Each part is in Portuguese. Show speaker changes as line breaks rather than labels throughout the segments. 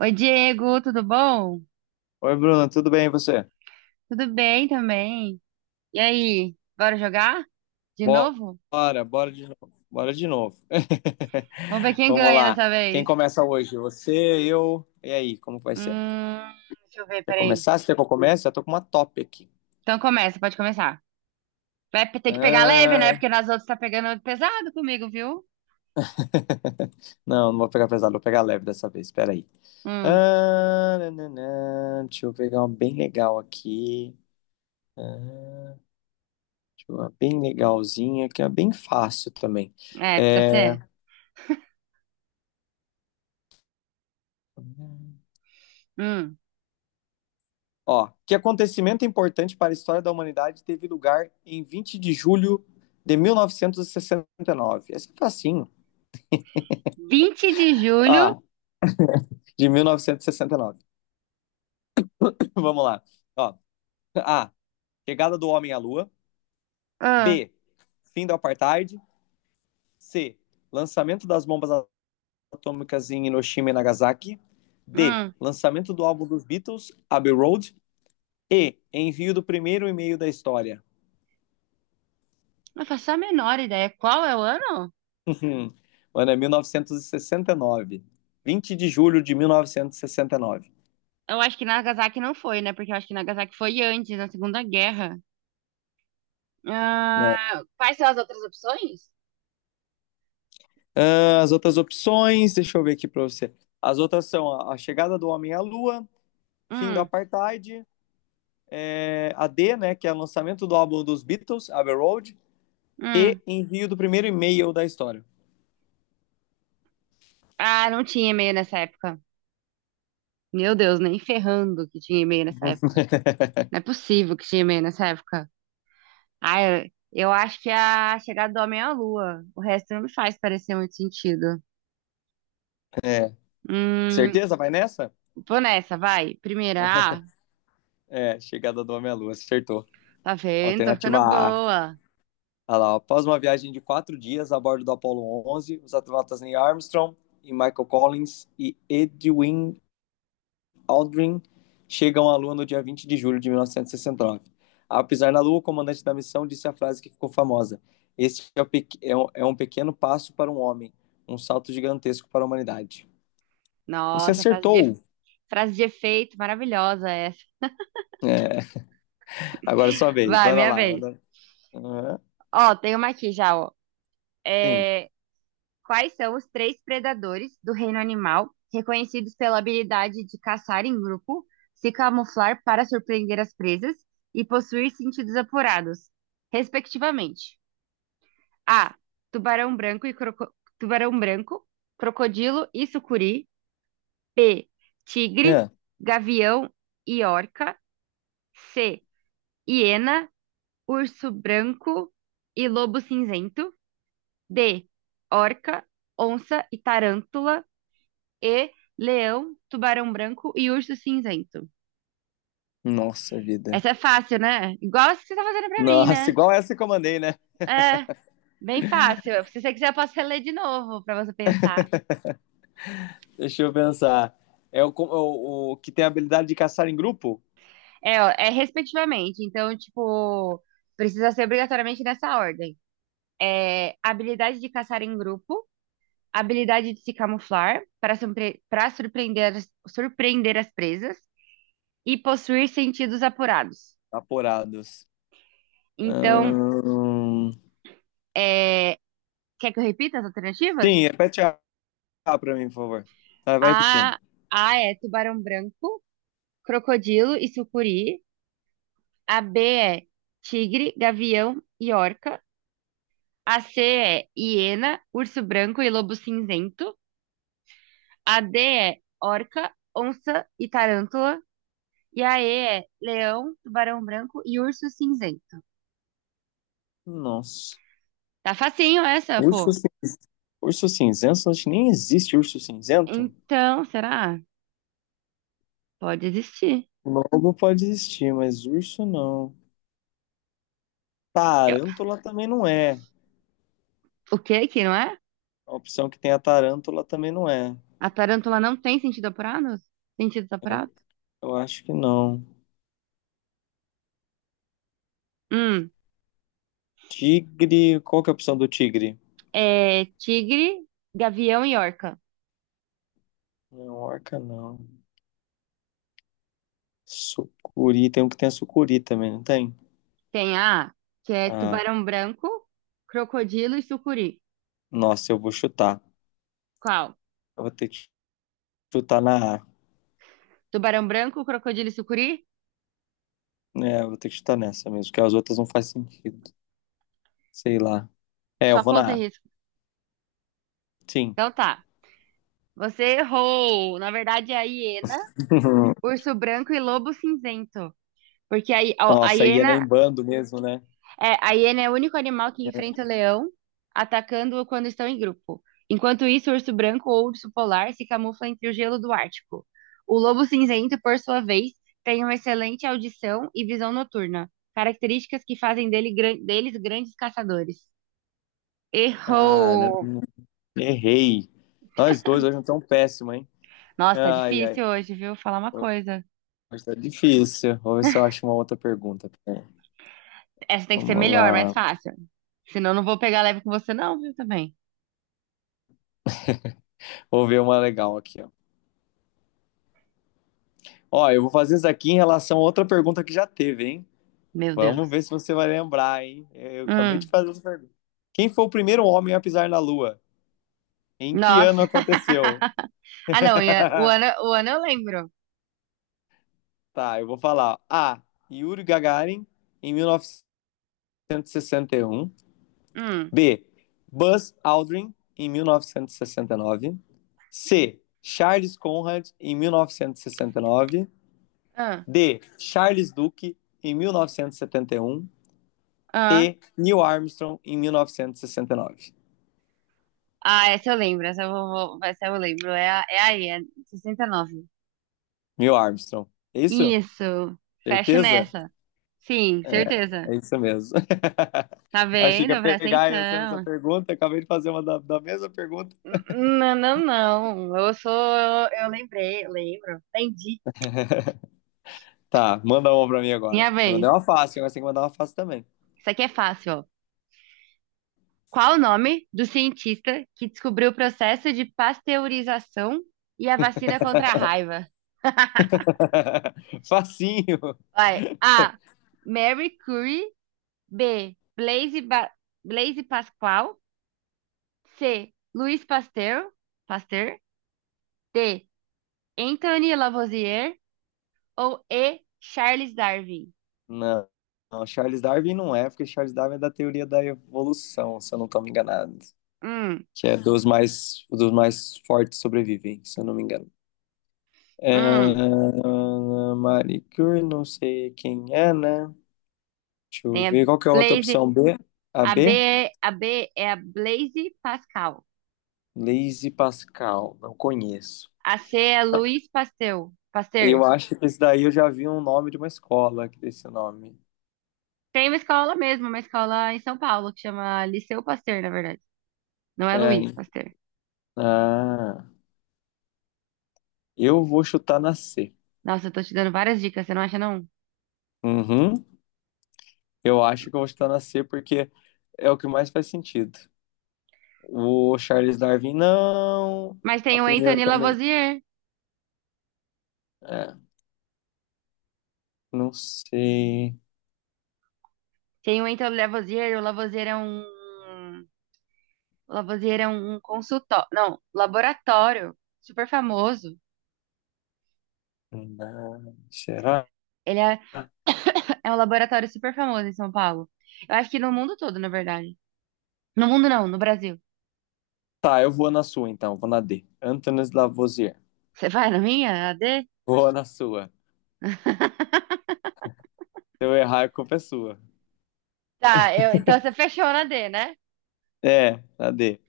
Oi, Diego, tudo bom?
Oi, Bruno, tudo bem e você?
Tudo bem também. E aí, bora jogar? De novo?
Bora, bora de novo. Bora de novo.
Vamos ver quem
Vamos
ganha
lá.
dessa
Quem
vez.
começa hoje? Você, eu. E aí, como vai ser?
Hum, Deixa eu ver,
Quer
peraí.
começar? Se quer que eu comece? Já tô com uma top aqui.
Então começa, pode começar. Vai ter que pegar leve, né?
Ah,
Porque nas outras tá pegando pesado comigo, viu?
não, não vou pegar pesado, vou pegar leve dessa vez. Espera aí.
Hum,
Ah, nananã. Deixa eu pegar uma bem legal aqui. Ah, deixa eu ver uma bem legalzinha, que é bem fácil também.
É, precisa ser.
É.
Hum,
Ó, que acontecimento importante para a história da humanidade teve lugar em 20 de julho de 1969? Esse é facinho.
Vinte de julho.
Ah, de mil novecentos e sessenta e nove. Vamos lá. Ó, A. Chegada do homem à lua.
Ah,
B. Fim do apartheid. C. Lançamento das bombas atômicas em Hiroshima e Nagasaki. D.
hum,
Lançamento do álbum dos Beatles, Abbey Road. E. Envio do primeiro e-mail da história.
não faço a menor ideia. Qual é o ano?
Mano, é 1969, 20 de julho de 1969.
Eu acho que Nagasaki não foi, né? Porque eu acho que Nagasaki foi antes, na Segunda Guerra.
É.
Ah, quais são as outras opções?
Ah, as outras opções, deixa eu ver aqui pra você. As outras são a chegada do homem à lua, fim do
Hum,
apartheid, é, a D, né, que é o lançamento do álbum dos Beatles, Abbey Road, e
hum.
envio do primeiro e-mail da história.
Ah, não tinha e-mail nessa época. Meu Deus, nem ferrando que tinha e-mail nessa época. Não é possível que tinha e-mail nessa época. Ah, eu acho que é a chegada do homem à lua. O resto não me faz parecer muito sentido.
É.
Hum,
Certeza? Vai nessa?
Vou nessa, vai. Primeira, ah,
É, chegada do homem à lua, acertou.
tá vendo? Tô
Alternativa
ficando
A.
boa.
Olha lá, após uma viagem de 4 dias a bordo do Apollo 11, os astronautas Neil Armstrong e Michael Collins e Edwin Aldrin chegam à Lua no dia 20 de julho de 1969. Ao pisar na Lua, o comandante da missão disse a frase que ficou famosa: Este é, o pe- é um pequeno passo para um homem, um salto gigantesco para a humanidade. Você
Nossa,
acertou!
frase de efeito maravilhosa essa.
É, agora é sua vez,
Vai,
manda
minha
lá.
vez.
Aham,
Ó, tem uma aqui já, ó.
sim.
É, quais são os três predadores do reino animal reconhecidos pela habilidade de caçar em grupo, se camuflar para surpreender as presas e possuir sentidos apurados, respectivamente? A. Tubarão branco e croco- Tubarão branco, crocodilo e sucuri. B. Tigre,
É.
gavião e orca. C. Hiena, urso branco e lobo cinzento. D. Orca, onça e tarântula. E. Leão, tubarão branco e urso cinzento.
Nossa vida.
Essa é fácil, né? Igual essa que você tá fazendo pra mim,
Nossa,
né?
igual essa que eu mandei, né?
É, bem fácil. Se você quiser, eu posso reler de novo pra você pensar.
Deixa eu pensar. É o que tem a habilidade de caçar em grupo?
É, ó, é respectivamente. Então, tipo, precisa ser obrigatoriamente nessa ordem. É habilidade de caçar em grupo, habilidade de se camuflar para surpreender as presas e possuir sentidos apurados.
Aporados.
Então,
Ahn,
é, quer que eu repita as alternativas?
Sim, repete A pra mim, por favor. Vai, vai repetindo.
A, A é tubarão branco, crocodilo e sucuri. A B é tigre, gavião e orca. A C é hiena, urso branco e lobo cinzento. A D é orca, onça e tarântula. E a E é leão, tubarão branco e urso cinzento.
Nossa.
Tá facinho essa,
Urso,
pô.
cin- urso cinzento? Acho que nem existe urso cinzento.
Então, será? Pode existir.
Lobo pode existir, mas urso não.
Eu-
Tarântula também não é.
O que que não é?
A opção que tem a tarântula também não é.
A tarântula não tem sentido apurado? Sentido
Eu,
apurado?
eu acho que não.
Hum.
Tigre. Qual que é a opção do tigre?
É tigre, gavião e orca.
Não, orca não. Sucuri. Tem um que tem a sucuri também, não tem?
Tem A, que é
Ah,
tubarão branco, crocodilo e sucuri.
nossa, eu vou chutar.
Qual?
Eu vou ter que chutar na A.
Tubarão branco, crocodilo e sucuri?
É, eu vou ter que chutar nessa mesmo, porque as outras não faz sentido. Sei lá. É, eu
Só
vou
conta
na
em
A.
risco.
Sim.
Então tá. Você errou. Na verdade é a hiena, urso branco e lobo cinzento. Porque
Nossa, ia nem bando mesmo, né?
A hiena é o único animal que enfrenta o leão, atacando-o quando estão em grupo. Enquanto isso, o urso branco ou urso polar se camufla entre o gelo do Ártico. O lobo cinzento, por sua vez, tem uma excelente audição e visão noturna, características que fazem dele deles grandes caçadores. Errou!
Caramba, errei. Nós dois hoje não tão péssimo, hein?
Nossa, tá
Ai, ai.
difícil hoje, viu? Falar uma coisa.
Mas tá difícil. Vou ver se eu acho uma outra pergunta. Pera aí.
Essa tem que ser
Vamos
melhor, mais
lá.
fácil. Senão eu não vou pegar leve com você, não, viu, também.
Vou ver uma legal aqui, ó. Ó, eu vou fazer isso aqui em relação a outra pergunta que já teve, hein?
Meu
Vamos
Deus.
ver se você vai lembrar, hein? Eu acabei de
Hum,
fazer essa pergunta. Quem foi o primeiro homem a pisar na Lua? Em que ano
Nossa.
aconteceu?
Ah, não, o ano eu lembro.
Tá, eu vou falar. A. Yuri Gagarin, em mil novecentos e sessenta e um.
Hum.
B. Buzz Aldrin, em 1969. C. Charles Conrad, em 1969.
Ah,
D. Charles Duke, em 1971. E. 71.
ah.
E. Neil Armstrong, em 1969.
Ah, essa eu lembro. Essa eu lembro. É, é aí, é 69.
Neil Armstrong. É isso?
Isso. Fecho
Certeza?
nessa. Sim,
É,
certeza.
é isso mesmo.
Tá
Achei que
vendo?
ia
Presta
pegar essa
atenção.
pergunta, acabei de fazer uma da mesma pergunta.
Não, não, não. Eu sou. Eu lembrei, eu lembro. Entendi.
Tá, manda uma pra mim agora.
Minha
Eu
vez.
mandei uma fácil, agora você tem que mandar uma fácil também.
Isso aqui é fácil, ó. Qual o nome do cientista que descobriu o processo de pasteurização e a vacina contra a raiva?
Facinho.
Vai. A. Mary Curie. B. Blaise Pascal. C. Louis Pasteur. Pasteur. D. Anthony Lavoisier. Ou E. Charles Darwin.
Não, não, Charles Darwin não é, porque Charles Darwin é da teoria da evolução, se eu não estou me enganado.
Hum,
Que é dos mais fortes sobrevivem, se eu não me engano.
hum.
É, Marie Curie, não sei quem é, né? Deixa eu
Tem a
ver, qual que é a outra
Blaise.
opção B? A
A B,
B?
é- a B é a Blaise Pascal.
Blaise Pascal, não conheço.
A C é Louis Pasteur. Pasteur.
Eu acho que esse daí eu já vi um nome de uma escola que tem esse nome.
Tem uma escola mesmo, uma escola em São Paulo que chama Liceu Pasteur, na verdade. Não é Luiz
É.
Pasteur.
Ah. Eu vou chutar na C.
Nossa, eu tô te dando várias dicas, você não acha não?
Uhum. Eu acho que eu vou chutar na C porque é o que mais faz sentido. O Charles Darwin, não.
Mas
A
tem o
primeira
Anthony
também.
Lavoisier.
É, não sei.
Tem o Entre o Lavoisier, é um. O Lavoisier é um consultório. Não, laboratório super famoso.
Será?
Ele é, é um laboratório super famoso em São Paulo. Eu acho que no mundo todo, na verdade. No mundo não, no Brasil.
Tá, eu vou na sua então, vou na D. Antônio Lavoisier.
Você vai na minha, A D.
Vou na sua. Se eu errar, a culpa é sua.
Tá, então você fechou na D, né?
É, na D.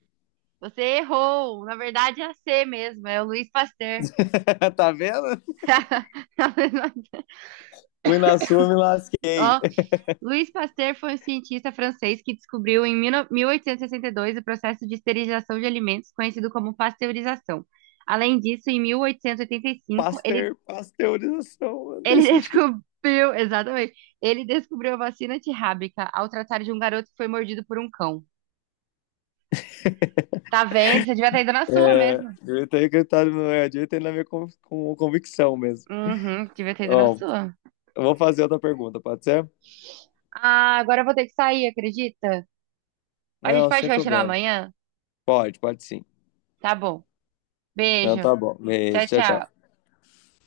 Você errou. Na verdade é a C mesmo, é o Luiz Pasteur.
Tá vendo? Fui na sua, me lasquei.
Ó, Louis Pasteur foi um cientista francês que descobriu em 1862 o processo de esterilização de alimentos, conhecido como pasteurização. Além disso, em 1885, ele,
Pasteur, pasteurização, não tem
ele
sentido.
descobriu, exatamente, ele descobriu a vacina antirrábica ao tratar de um garoto que foi mordido por um cão. Tá vendo? Você devia ter ido na sua
É,
mesmo.
direito é acreditado, não é direito é na minha convicção mesmo.
Uhum, devia ter ido na
Ó,
sua.
eu vou fazer outra pergunta, pode ser?
Ah, agora eu vou ter que sair, acredita? A gente
Não,
pode
sem
continuar
problema.
amanhã?
Pode, pode sim.
Tá bom.
Não,
Beijo.
tá bom. Beijo,
Tchau,
tchau,
tchau.
tchau.